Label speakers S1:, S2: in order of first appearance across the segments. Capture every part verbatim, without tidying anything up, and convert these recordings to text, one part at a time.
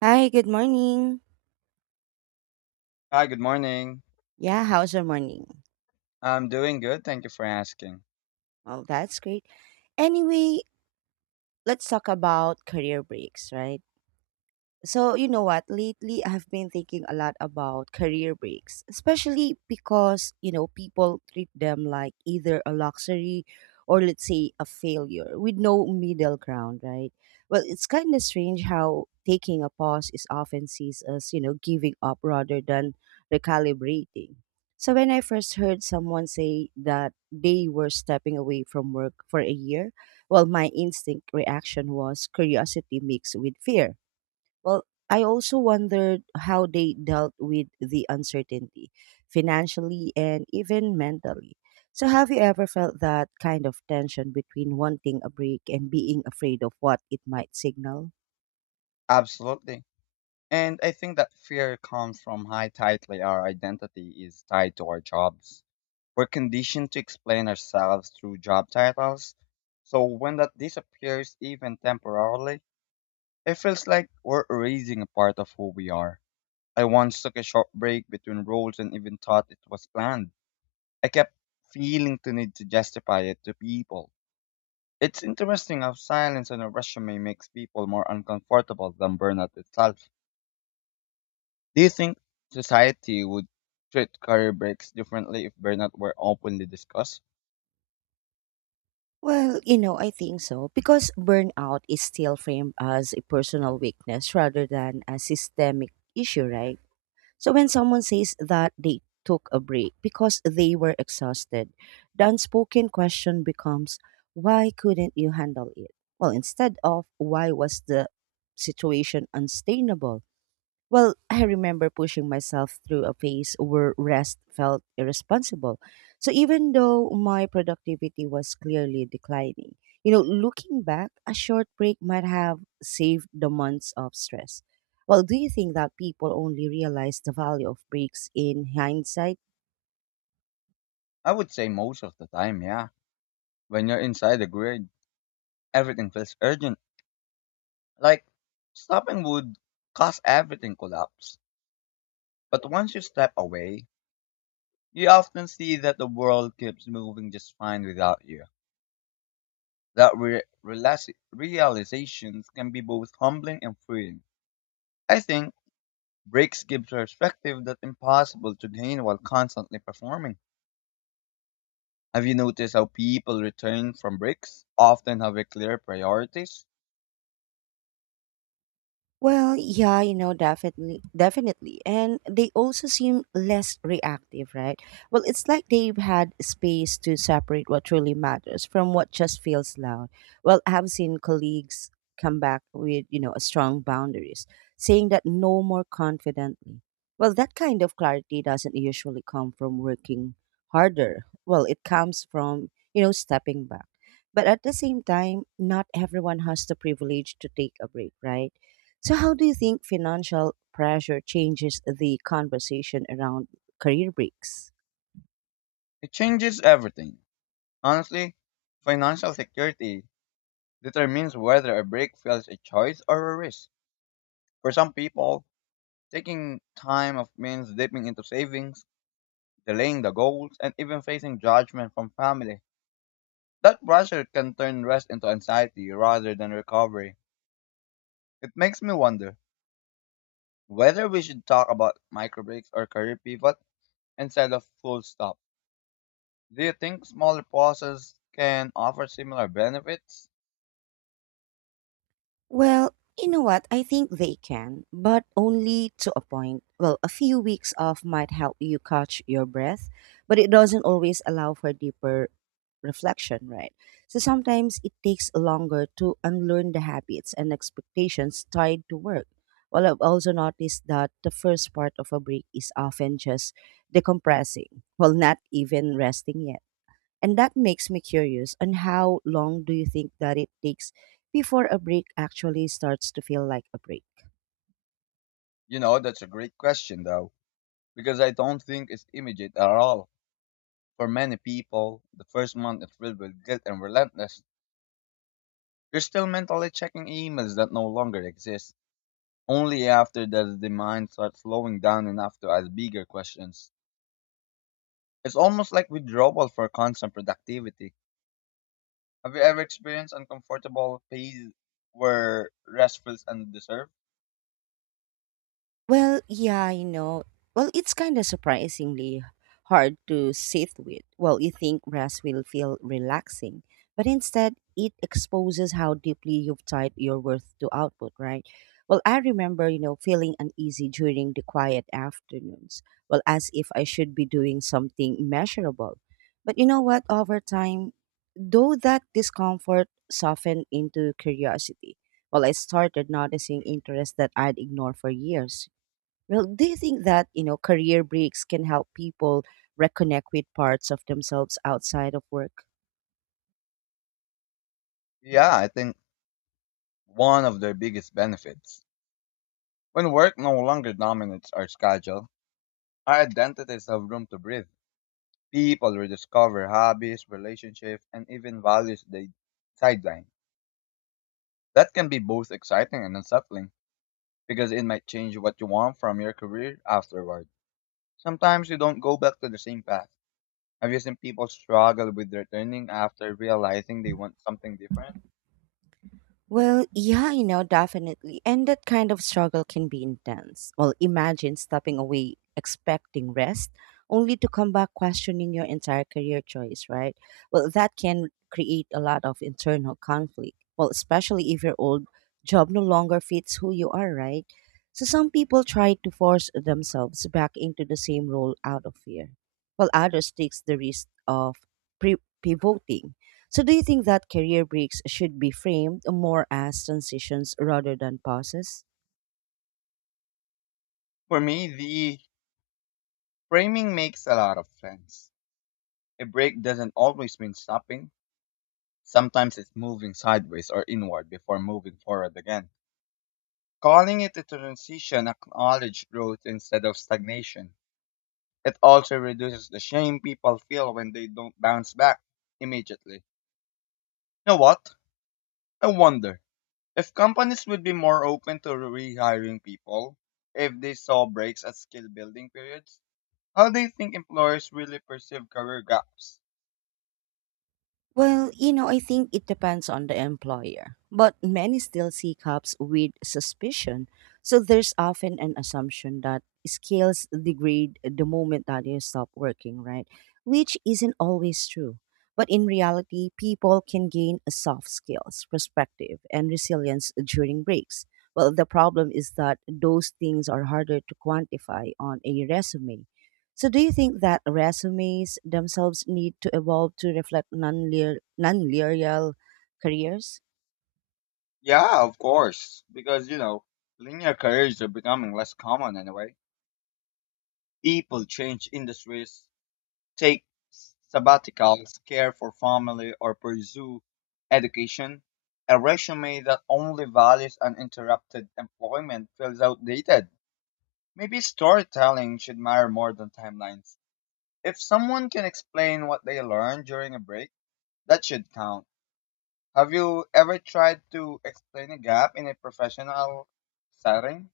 S1: Hi, good morning.
S2: Hi, good morning.
S1: Yeah, how's your morning?
S2: I'm doing good. Thank you for asking.
S1: Well, that's great. Anyway, let's talk about career breaks, right? So, you know what? Lately, I've been thinking a lot about career breaks, especially because, you know, people treat them like either a luxury or, let's say, a failure with no middle ground, right? Well, it's kind of strange how taking a pause is often seen as, you know, giving up rather than recalibrating. So, when I first heard someone say that they were stepping away from work for a year, well, my instinct reaction was curiosity mixed with fear. Well, I also wondered how they dealt with the uncertainty financially and even mentally. So, have you ever felt that kind of tension between wanting a break and being afraid of what it might signal?
S2: Absolutely. And I think that fear comes from how tightly our identity is tied to our jobs. We're conditioned to explain ourselves through job titles. So when that disappears, even temporarily, it feels like we're erasing a part of who we are. I once took a short break between roles and even thought it was planned. I kept feeling to need to justify it to people. It's interesting how silence on a resume makes people more uncomfortable than burnout itself. Do you think society would treat career breaks differently if burnout were openly discussed?
S1: Well, you know, I think so because burnout is still framed as a personal weakness rather than a systemic issue, right? So when someone says that they took a break because they were exhausted, the unspoken question becomes, why couldn't you handle it? Well, instead of why was the situation unsustainable? Well, I remember pushing myself through a phase where rest felt irresponsible. So even though my productivity was clearly declining, you know, looking back, a short break might have saved the months of stress. Well, do you think that people only realize the value of breaks in hindsight?
S2: I would say most of the time, yeah. When you're inside the grid, everything feels urgent. Like, stopping would cause everything collapse. But once you step away, you often see that the world keeps moving just fine without you. That re- realize- realizations can be both humbling and freeing. I think breaks give perspective that's impossible to gain while constantly performing. Have you noticed how people return from breaks often have a clear priorities?
S1: Well, yeah, you know, definitely, definitely. And they also seem less reactive, right? Well, it's like they've had space to separate what truly matters from what just feels loud. Well, I have seen colleagues come back with, you know, a strong boundaries, saying that no more confidently. Well, that kind of clarity doesn't usually come from working harder. Well, it comes from, you know, stepping back. But at the same time, not everyone has the privilege to take a break, right? So, how do you think financial pressure changes the conversation around career breaks?
S2: It changes everything. Honestly, financial security determines whether a break feels a choice or a risk. For some people, taking time off means dipping into savings, delaying the goals, and even facing judgment from family. That pressure can turn rest into anxiety rather than recovery. It makes me wonder whether we should talk about micro breaks or career pivot instead of full stop. Do you think smaller pauses can offer similar benefits?
S1: Well, you know what? I think they can, but only to a point. Well, a few weeks off might help you catch your breath, but it doesn't always allow for deeper reflection, right? So sometimes it takes longer to unlearn the habits and expectations tied to work. Well, I've also noticed that the first part of a break is often just decompressing, well, not even resting yet. And that makes me curious on how long do you think that it takes before a break actually starts to feel like a break?
S2: You know, that's a great question though, because I don't think it's immediate at all. For many people, the first month is filled with guilt and relentless. You're still mentally checking emails that no longer exist. Only after does the mind start slowing down enough to ask bigger questions. It's almost like withdrawal for constant productivity. Have you ever experienced uncomfortable phase where rest feels undeserved?
S1: Well, yeah, you know, well, it's kind of surprisingly hard to sit with. Well, you think rest will feel relaxing, but instead, it exposes how deeply you've tied your worth to output, right? Well, I remember, you know, feeling uneasy during the quiet afternoons. Well, as if I should be doing something measurable. But you know what? Over time, though that discomfort softened into curiosity, well, I started noticing interests that I'd ignored for years. Well, do you think that, you know, career breaks can help people reconnect with parts of themselves outside of work?
S2: Yeah, I think one of their biggest benefits. When work no longer dominates our schedule, our identities have room to breathe. People rediscover hobbies, relationships, and even values they sideline. That can be both exciting and unsettling because it might change what you want from your career afterward. Sometimes you don't go back to the same path. Have you seen people struggle with returning after realizing they want something different?
S1: Well, yeah, you know, definitely. And that kind of struggle can be intense. Well, imagine stepping away expecting rest only to come back questioning your entire career choice, right? Well, that can create a lot of internal conflict. Well, especially if your old job no longer fits who you are, right? So some people try to force themselves back into the same role out of fear, while others takes the risk of pre- pivoting. So, do you think that career breaks should be framed more as transitions rather than pauses?
S2: For me, the framing makes a lot of sense. A break doesn't always mean stopping. Sometimes it's moving sideways or inward before moving forward again. Calling it a transition acknowledges growth instead of stagnation. It also reduces the shame people feel when they don't bounce back immediately. You know what? I wonder if companies would be more open to rehiring people if they saw breaks as skill building periods. How do you think employers really perceive career gaps?
S1: Well, you know, I think it depends on the employer, but many still see cups with suspicion. So there's often an assumption that skills degrade the moment that you stop working, right? Which isn't always true. But in reality, people can gain a soft skills, perspective, and resilience during breaks. Well, the problem is that those things are harder to quantify on a resume. So, do you think that resumes themselves need to evolve to reflect non non-linear non-linear careers?
S2: Yeah, of course, because you know, linear careers are becoming less common anyway. People change industries, take sabbaticals, care for family, or pursue education. A resume that only values uninterrupted employment feels outdated. Maybe storytelling should matter more than timelines. If someone can explain what they learned during a break, that should count. Have you ever tried to explain a gap in a professional setting?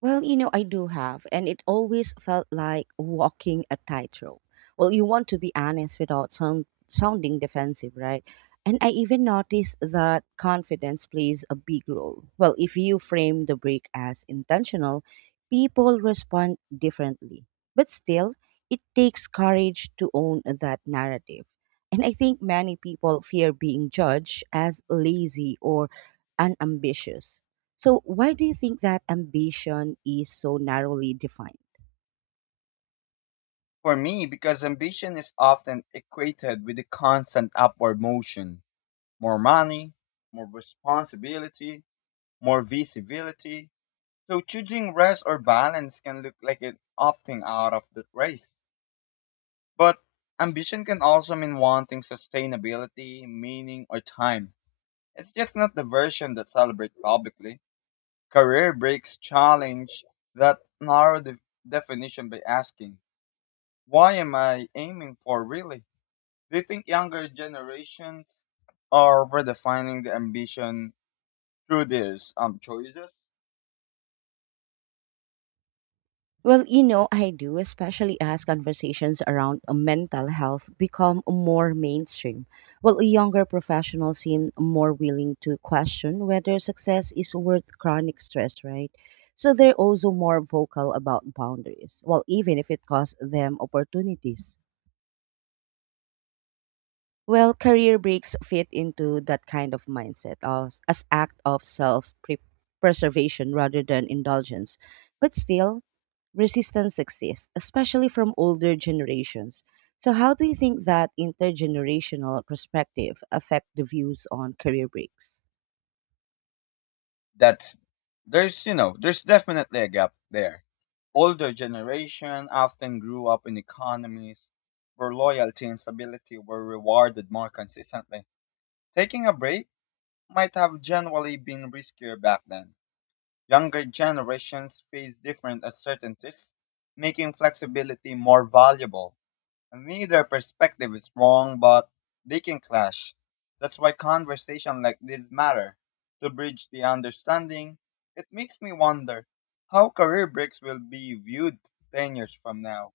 S1: Well, you know, I do have, and it always felt like walking a tightrope. Well, you want to be honest without sound, sounding defensive, right? And I even noticed that confidence plays a big role. Well, if you frame the break as intentional, people respond differently. But still, it takes courage to own that narrative. And I think many people fear being judged as lazy or unambitious. So, why do you think that ambition is so narrowly defined?
S2: For me, because ambition is often equated with a constant upward motion, more money, more responsibility, more visibility. So choosing rest or balance can look like an opting out of the race. But ambition can also mean wanting sustainability, meaning, or time. It's just not the version that celebrates publicly. Career breaks challenge that narrow the definition by asking, why am I aiming for really? Do you think younger generations are redefining the ambition through these um choices?
S1: Well, you know, I do, especially as conversations around uh, mental health become more mainstream. Well, younger professionals seem more willing to question whether success is worth chronic stress, right? So they're also more vocal about boundaries, well, even if it costs them opportunities. Well, career breaks fit into that kind of mindset of, as act of self pre- preservation rather than indulgence. But still, resistance exists, especially from older generations. So, how do you think that intergenerational perspective affect the views on career breaks?
S2: That's there's you know there's definitely a gap there. Older generation often grew up in economies where loyalty and stability were rewarded more consistently. Taking a break might have generally been riskier back then. Younger generations face different uncertainties, making flexibility more valuable. Neither perspective is wrong, but they can clash. That's why conversation like this matter to bridge the understanding. It makes me wonder how career breaks will be viewed ten years from now.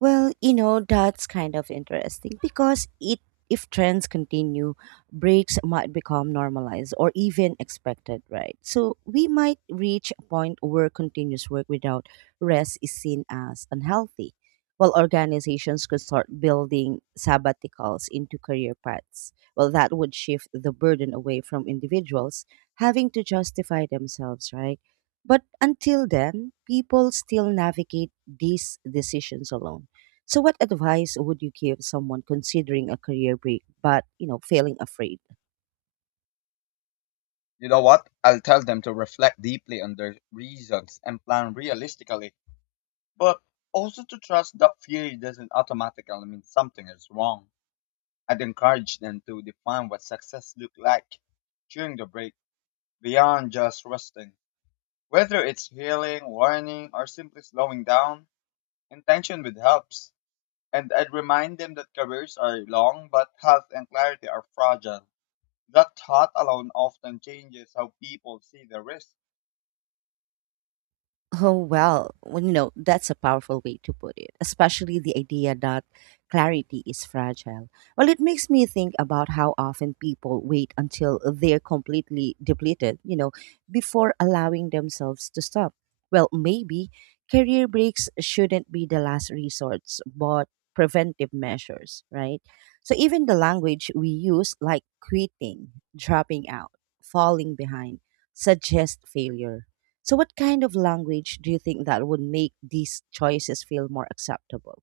S1: Well, you know, that's kind of interesting because it if trends continue, breaks might become normalized or even expected, right? So we might reach a point where continuous work without rest is seen as unhealthy, while organizations could start building sabbaticals into career paths. Well, that would shift the burden away from individuals having to justify themselves, right? But until then, people still navigate these decisions alone. So what advice would you give someone considering a career break but, you know, feeling afraid?
S2: You know what? I'll tell them to reflect deeply on their reasons and plan realistically, but also to trust that fear doesn't automatically mean something is wrong. I'd encourage them to define what success looked like during the break beyond just resting. Whether it's healing, warning, or simply slowing down, intention would helps. And I'd remind them that careers are long, but health and clarity are fragile. That thought alone often changes how people see the risk.
S1: Oh, well, well, you know, that's a powerful way to put it, especially the idea that clarity is fragile. Well, it makes me think about how often people wait until they're completely depleted, you know, before allowing themselves to stop. Well, maybe career breaks shouldn't be the last resort, but preventive measures, right? So even the language we use, like quitting, dropping out, falling behind, suggest failure. So, what kind of language do you think that would make these choices feel more acceptable?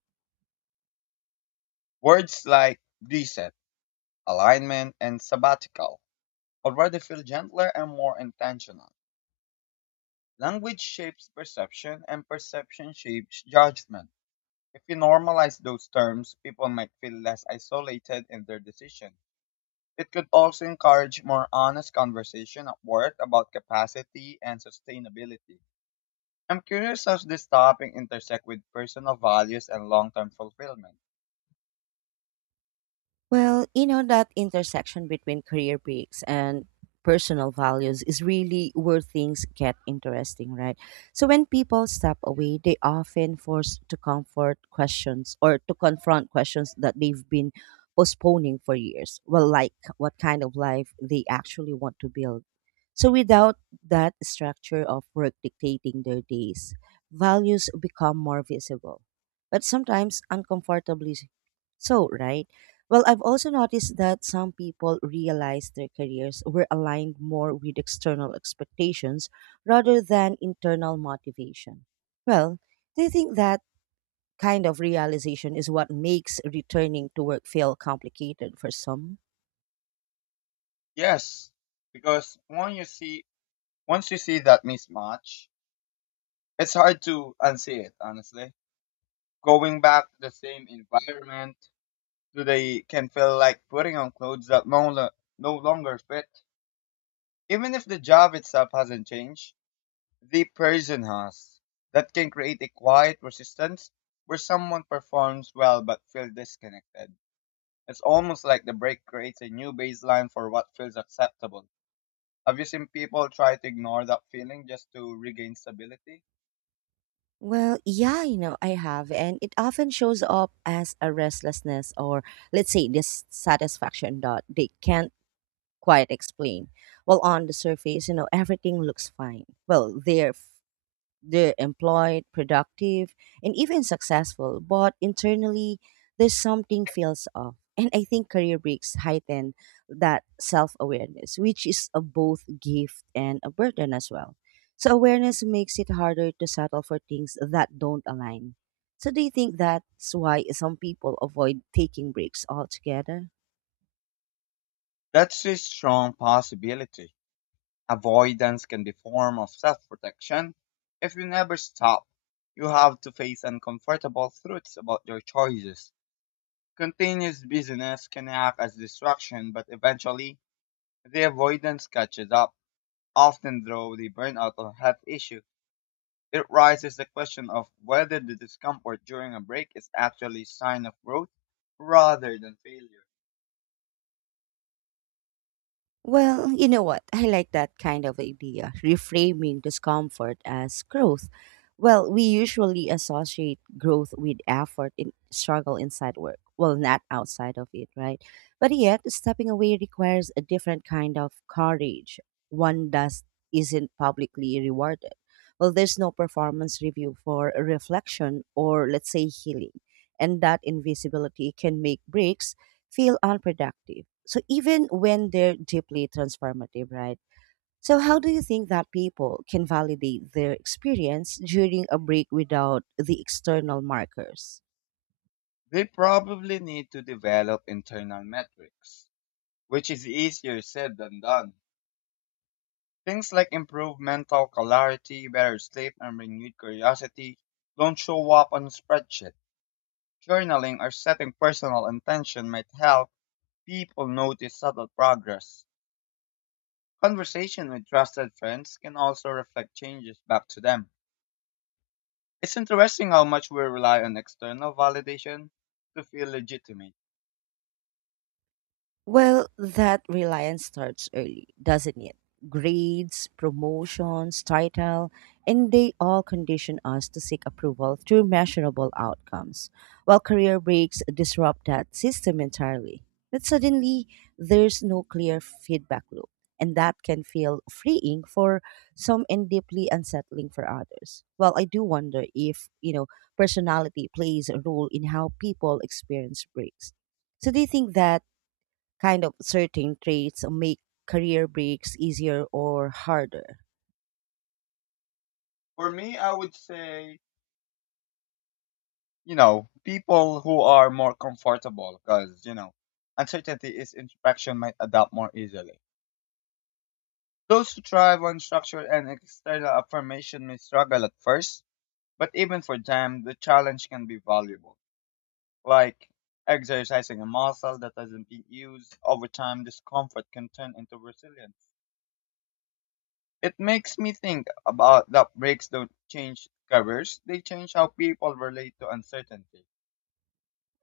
S2: Words like reset, alignment, and sabbatical already feel gentler and more intentional. Language shapes perception, and perception shapes judgment. If we normalize those terms, people might feel less isolated in their decision. It could also encourage more honest conversation at work about capacity and sustainability. I'm curious how this topic intersect with personal values and long-term fulfillment.
S1: Well, you know, that intersection between career breaks and personal values is really where things get interesting, right? So when people step away, they often forced to comfort questions or to confront questions that they've been postponing for years. Well, like what kind of life they actually want to build. So without that structure of work dictating their days, values become more visible, but sometimes uncomfortably so, right? Well, I've also noticed that some people realize their careers were aligned more with external expectations rather than internal motivation. Well, do you think that kind of realization is what makes returning to work feel complicated for some?
S2: Yes, because when you see once you see that mismatch, it's hard to unsee it, honestly. Going back to the same environment today can feel like putting on clothes that no, lo- no longer fit, even if the job itself hasn't changed. The person has that can create a quiet resistance where someone performs well but feels disconnected. It's almost like the break creates a new baseline for what feels acceptable. Have you seen people try to ignore that feeling just to regain stability?
S1: Well, yeah, you know, I have. And it often shows up as a restlessness or, let's say, dissatisfaction that they can't quite explain. Well, on the surface, you know, everything looks fine. Well, they're They're employed, productive, and even successful, but internally, there's something feels off. And I think career breaks heighten that self awareness, which is a both gift and a burden as well. So, awareness makes it harder to settle for things that don't align. So, do you think that's why some people avoid taking breaks altogether?
S2: That's a strong possibility. Avoidance can be a form of self-protection. If you never stop, you have to face uncomfortable truths about your choices. Continuous busyness can act as distraction, but eventually the avoidance catches up, often though the burnout or health issue, it raises the question of whether the discomfort during a break is actually a sign of growth rather than failure.
S1: Well, you know what? I like that kind of idea, reframing discomfort as growth. Well, we usually associate growth with effort and struggle inside work, well, not outside of it, right? But yet, stepping away requires a different kind of courage. One does isn't publicly rewarded. Well, there's no performance review for reflection or, let's say, healing. And that invisibility can make breaks feel unproductive. So even when they're deeply transformative, right? So how do you think that people can validate their experience during a break without the external markers?
S2: They probably need to develop internal metrics, which is easier said than done. Things like improved mental clarity, better sleep, and renewed curiosity don't show up on a spreadsheet. Journaling or setting personal intention might help people notice subtle progress. Conversation with trusted friends can also reflect changes back to them. It's interesting how much we rely on external validation to feel legitimate.
S1: Well, that reliance starts early, doesn't it? Grades, promotions, title, and they all condition us to seek approval through measurable outcomes, while career breaks disrupt that system entirely. But suddenly, there's no clear feedback loop, and that can feel freeing for some and deeply unsettling for others. Well, I do wonder if, you know, personality plays a role in how people experience breaks. So, do you think that kind of certain traits make career breaks easier or harder?
S2: For me, I would say, you know, people who are more comfortable because, you know, uncertainty is introspection might adapt more easily. Those who thrive on structure and external affirmation may struggle at first, but even for them, the challenge can be valuable. Like exercising a muscle that hasn't been used over time, discomfort can turn into resilience. It makes me think about that breaks don't change careers, they change how people relate to uncertainty.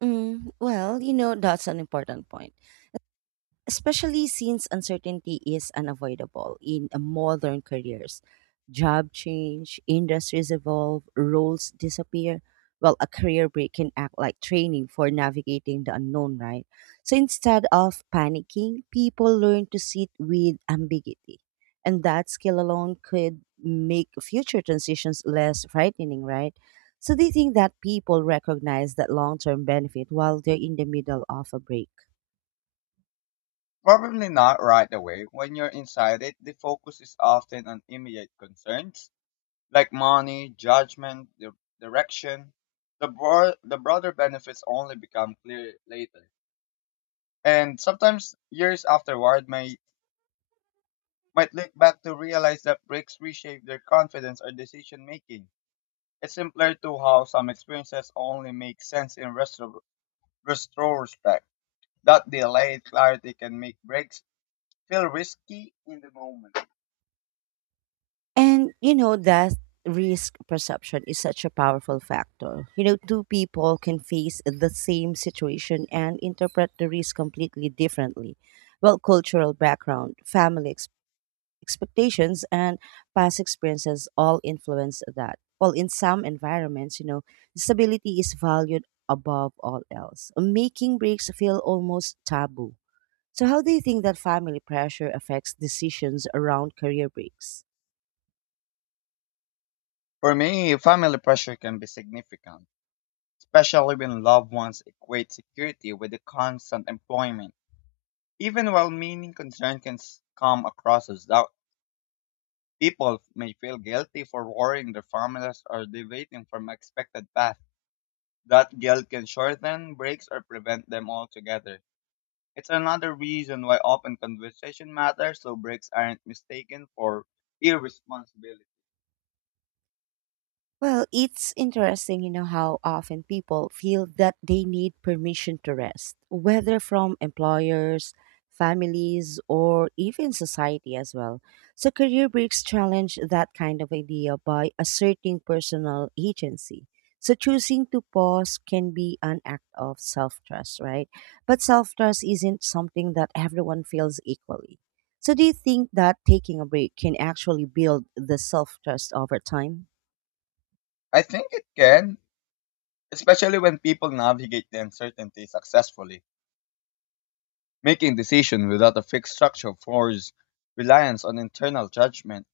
S1: Mm, well, you know, that's an important point. Especially since uncertainty is unavoidable in a modern careers. Job change, industries evolve, roles disappear. Well, a career break can act like training for navigating the unknown, right? So instead of panicking, people learn to sit with ambiguity. And that skill alone could make future transitions less frightening, right? So they think that people recognize that long term benefit while they're in the middle of a break.
S2: Probably not right away. When you're inside it, the focus is often on immediate concerns like money, judgment, the direction. The, broad, the broader benefits only become clear later, and sometimes years afterward may might look back to realize that breaks reshape their confidence or decision making. It's simpler to how some experiences only make sense in retro- retrospect. That delayed clarity can make breaks feel risky in the moment.
S1: And you know that risk perception is such a powerful factor. You know, two people can face the same situation and interpret the risk completely differently. Well, cultural background, family expectations and past experiences all influence that. Well, in some environments, you know, stability is valued above all else, making breaks feel almost taboo. So, how do you think that family pressure affects decisions around career breaks?
S2: For me, family pressure can be significant, especially when loved ones equate security with the constant employment. Even while meaning concern can s- come across as doubt. People may feel guilty for worrying their families or deviating from expected path. That guilt can shorten breaks or prevent them altogether. It's another reason why open conversation matters so breaks aren't mistaken for irresponsibility.
S1: Well, it's interesting, you know, how often people feel that they need permission to rest, whether from employers, families, or even society as well. So, career breaks challenge that kind of idea by asserting personal agency. So, choosing to pause can be an act of self trust, right? But self trust isn't something that everyone feels equally. So, do you think that taking a break can actually build the self trust over time?
S2: I think it can, especially when people navigate the uncertainty successfully. Making decisions without a fixed structure forces reliance on internal judgment.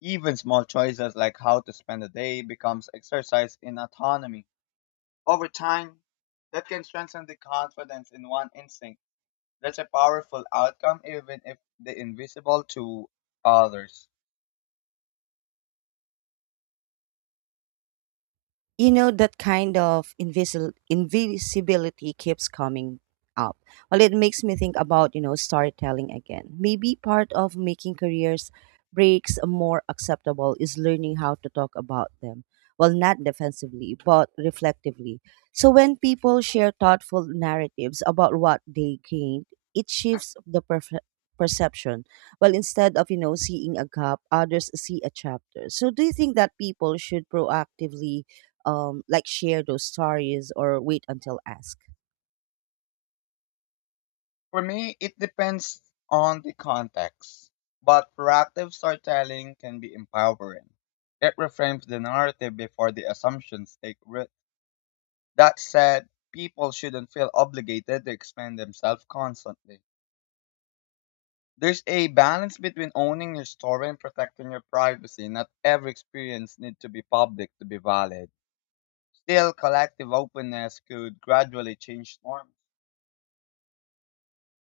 S2: Even small choices like how to spend a day becomes exercise in autonomy. Over time, that can strengthen the confidence in one instinct. That's a powerful outcome, even if the invisible to others.
S1: You know that kind of invisil- invisibility keeps coming up. Well, it makes me think about, you know, storytelling again. Maybe part of making careers breaks more acceptable is learning how to talk about them, well, not defensively but reflectively. So when people share thoughtful narratives about what they gained, it shifts the perf- perception. Well, instead of, you know, seeing a gap, others see a chapter. So do you think that people should proactively, um, like, share those stories or wait until ask?
S2: For me, it depends on the context, but proactive storytelling can be empowering. It reframes the narrative before the assumptions take root. That said, people shouldn't feel obligated to expand themselves constantly. There's a balance between owning your story and protecting your privacy. Not every experience needs to be public to be valid. Still, collective openness could gradually change norms.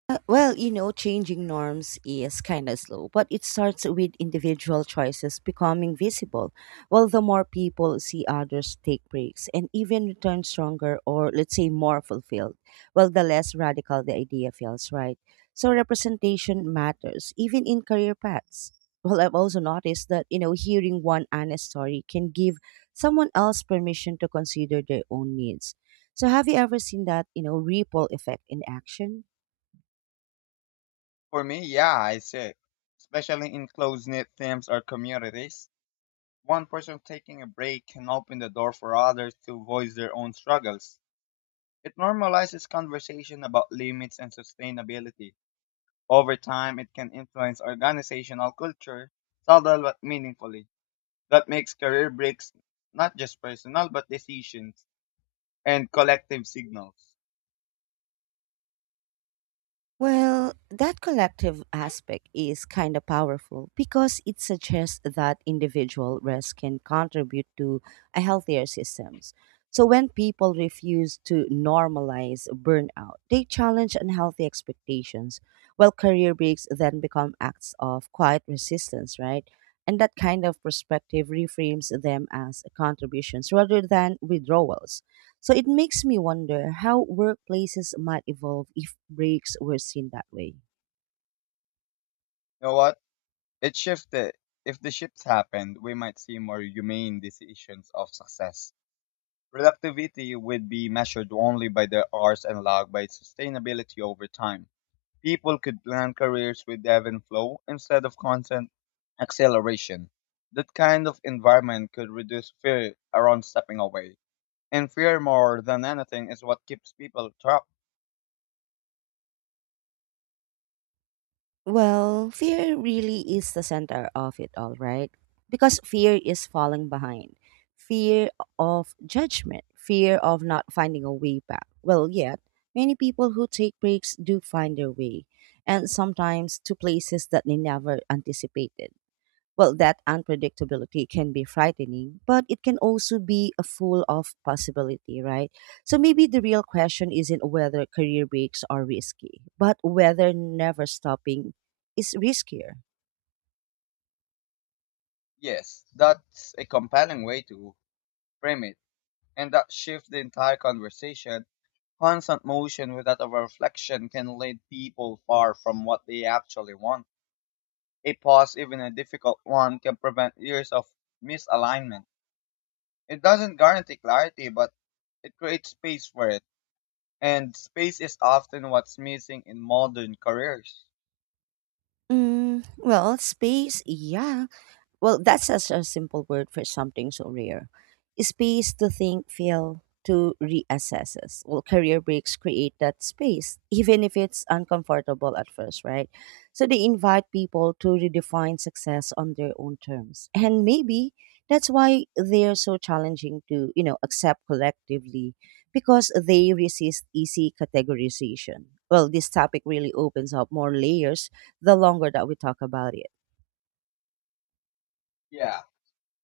S1: Uh, well, you know, changing norms is kind of slow, but it starts with individual choices becoming visible. Well, the more people see others take breaks and even return stronger or, let's say, more fulfilled, well, the less radical the idea feels, right? So, representation matters, even in career paths. Well, I've also noticed that, you know, hearing one honest story can give someone else permission to consider their own needs. So, have you ever seen that, you know, ripple effect in action?
S2: For me, yeah, I see. Especially in close-knit teams or communities, one person taking a break can open the door for others to voice their own struggles. It normalizes conversation about limits and sustainability. Over time, it can influence organizational culture, subtle but meaningfully. That makes career breaks not just personal, but decisions and collective signals.
S1: Well, that collective aspect is kind of powerful because it suggests that individual risk can contribute to a healthier systems. So when people refuse to normalize burnout, they challenge unhealthy expectations, while career breaks then become acts of quiet resistance, right? And that kind of perspective reframes them as contributions rather than withdrawals. So it makes me wonder how workplaces might evolve if breaks were seen that way.
S2: You know what? It shifted. If the shifts happened, we might see more humane decisions of success. Productivity would be measured only by their hours and logged by sustainability over time. People could plan careers with ebb and flow instead of constant acceleration. That kind of environment could reduce fear around stepping away. And fear more than anything is what keeps people trapped.
S1: Well, fear really is the center of it all, right? Because fear is falling behind, fear of judgment, fear of not finding a way back. Well, yet, many people who take breaks do find their way, and sometimes to places that they never anticipated. Well, that unpredictability can be frightening, but it can also be a full of possibility, right? So maybe the real question isn't whether career breaks are risky, but whether never stopping is riskier.
S2: Yes, that's a compelling way to frame it. And that shifts the entire conversation. Constant motion without a reflection can lead people far from what they actually want. A pause, even a difficult one, can prevent years of misalignment. It doesn't guarantee clarity, but it creates space for it. And space is often what's missing in modern careers.
S1: Mm, well, space, yeah. Well, that's such a simple word for something so rare. Space to think, feel, to reassess us. Well, career breaks create that space, even if it's uncomfortable at first, right? So they invite people to redefine success on their own terms. And maybe that's why they're so challenging to, you know, accept collectively because they resist easy categorization. Well, this topic really opens up more layers the longer that we talk about it.
S2: Yeah.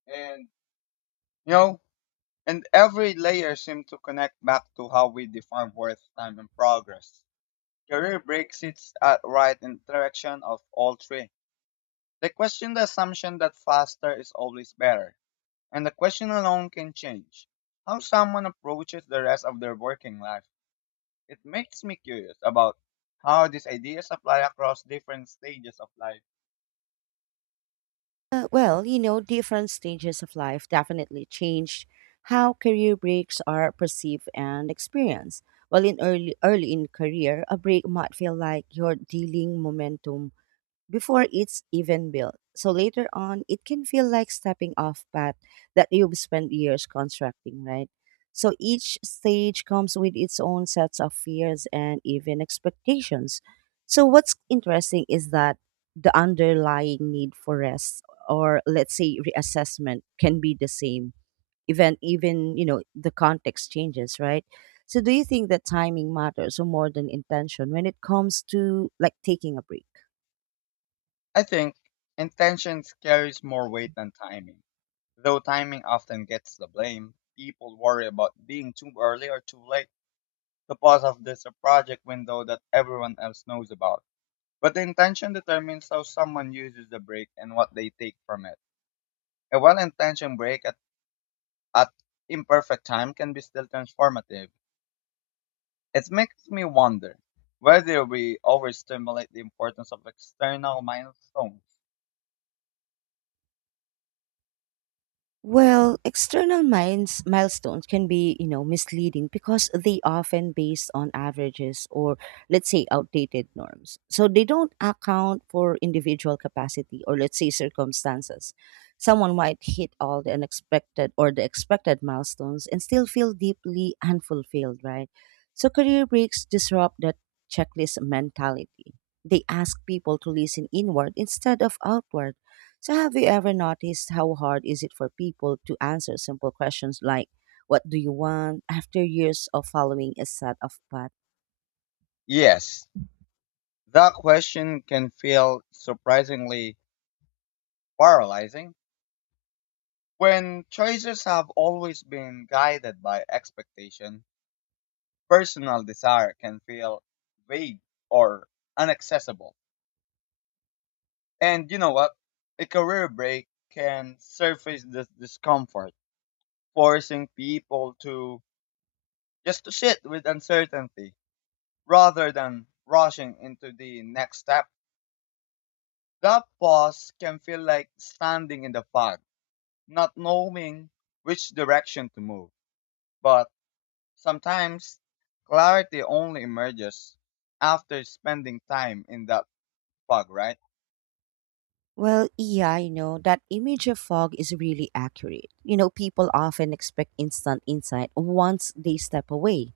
S2: And, you know, and every layer seems to connect back to how we define worth, time, and progress. Career break sits at right interaction of all three. They question the assumption that faster is always better. And the question alone can change how someone approaches the rest of their working life. It makes me curious about how these ideas apply across different stages of life.
S1: Uh, well, you know, different stages of life definitely changed how career breaks are perceived and experienced. Well, in early early in career, a break might feel like you're dealing momentum before it's even built. So later on, it can feel like stepping off path that you've spent years constructing, right? So each stage comes with its own sets of fears and even expectations. So what's interesting is that the underlying need for rest or, let's say, reassessment can be the same event, even, you know, the context changes, right? So do you think that timing matters or more than intention when it comes to, like, taking a break?
S2: I think intentions carries more weight than timing. Though timing often gets the blame, people worry about being too early or too late to pause off this project window that everyone else knows about. But the intention determines how someone uses the break and what they take from it. A well-intentioned break at imperfect time can be still transformative. It makes me wonder whether we overstimulate the importance of external milestones.
S1: Well, external minds, milestones can be, you know, misleading because they often based on averages or, let's say, outdated norms. So they don't account for individual capacity or, let's say, circumstances. Someone might hit all the unexpected or the expected milestones and still feel deeply unfulfilled, right? So career breaks disrupt that checklist mentality. They ask people to listen inward instead of outward. So have you ever noticed how hard is it for people to answer simple questions like what do you want after years of following a set of path?
S2: Yes, that question can feel surprisingly paralyzing when choices have always been guided by expectation. Personal desire can feel vague or inaccessible. And you know what? A career break can surface this discomfort, forcing people to just to sit with uncertainty rather than rushing into the next step. That pause can feel like standing in the fog, not knowing which direction to move. But sometimes clarity only emerges after spending time in that fog, right?
S1: Well, yeah, I know that image of fog is really accurate. You know, people often expect instant insight once they step away,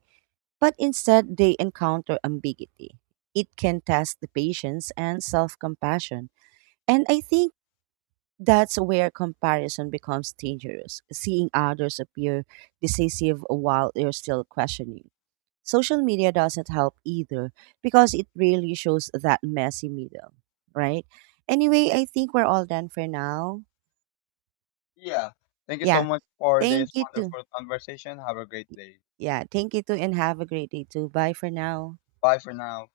S1: but instead they encounter ambiguity. It can test the patience and self-compassion. And I think that's where comparison becomes dangerous, seeing others appear decisive while you're still questioning. Social media doesn't help either because it really shows that messy middle, right? Anyway, I think we're all done for now.
S2: Yeah. Thank you so
S1: Yeah,
S2: much for this
S1: thank you too.
S2: wonderful conversation. Have a great day.
S1: Yeah, thank you too, and have a great day too. Bye for now.
S2: Bye for now.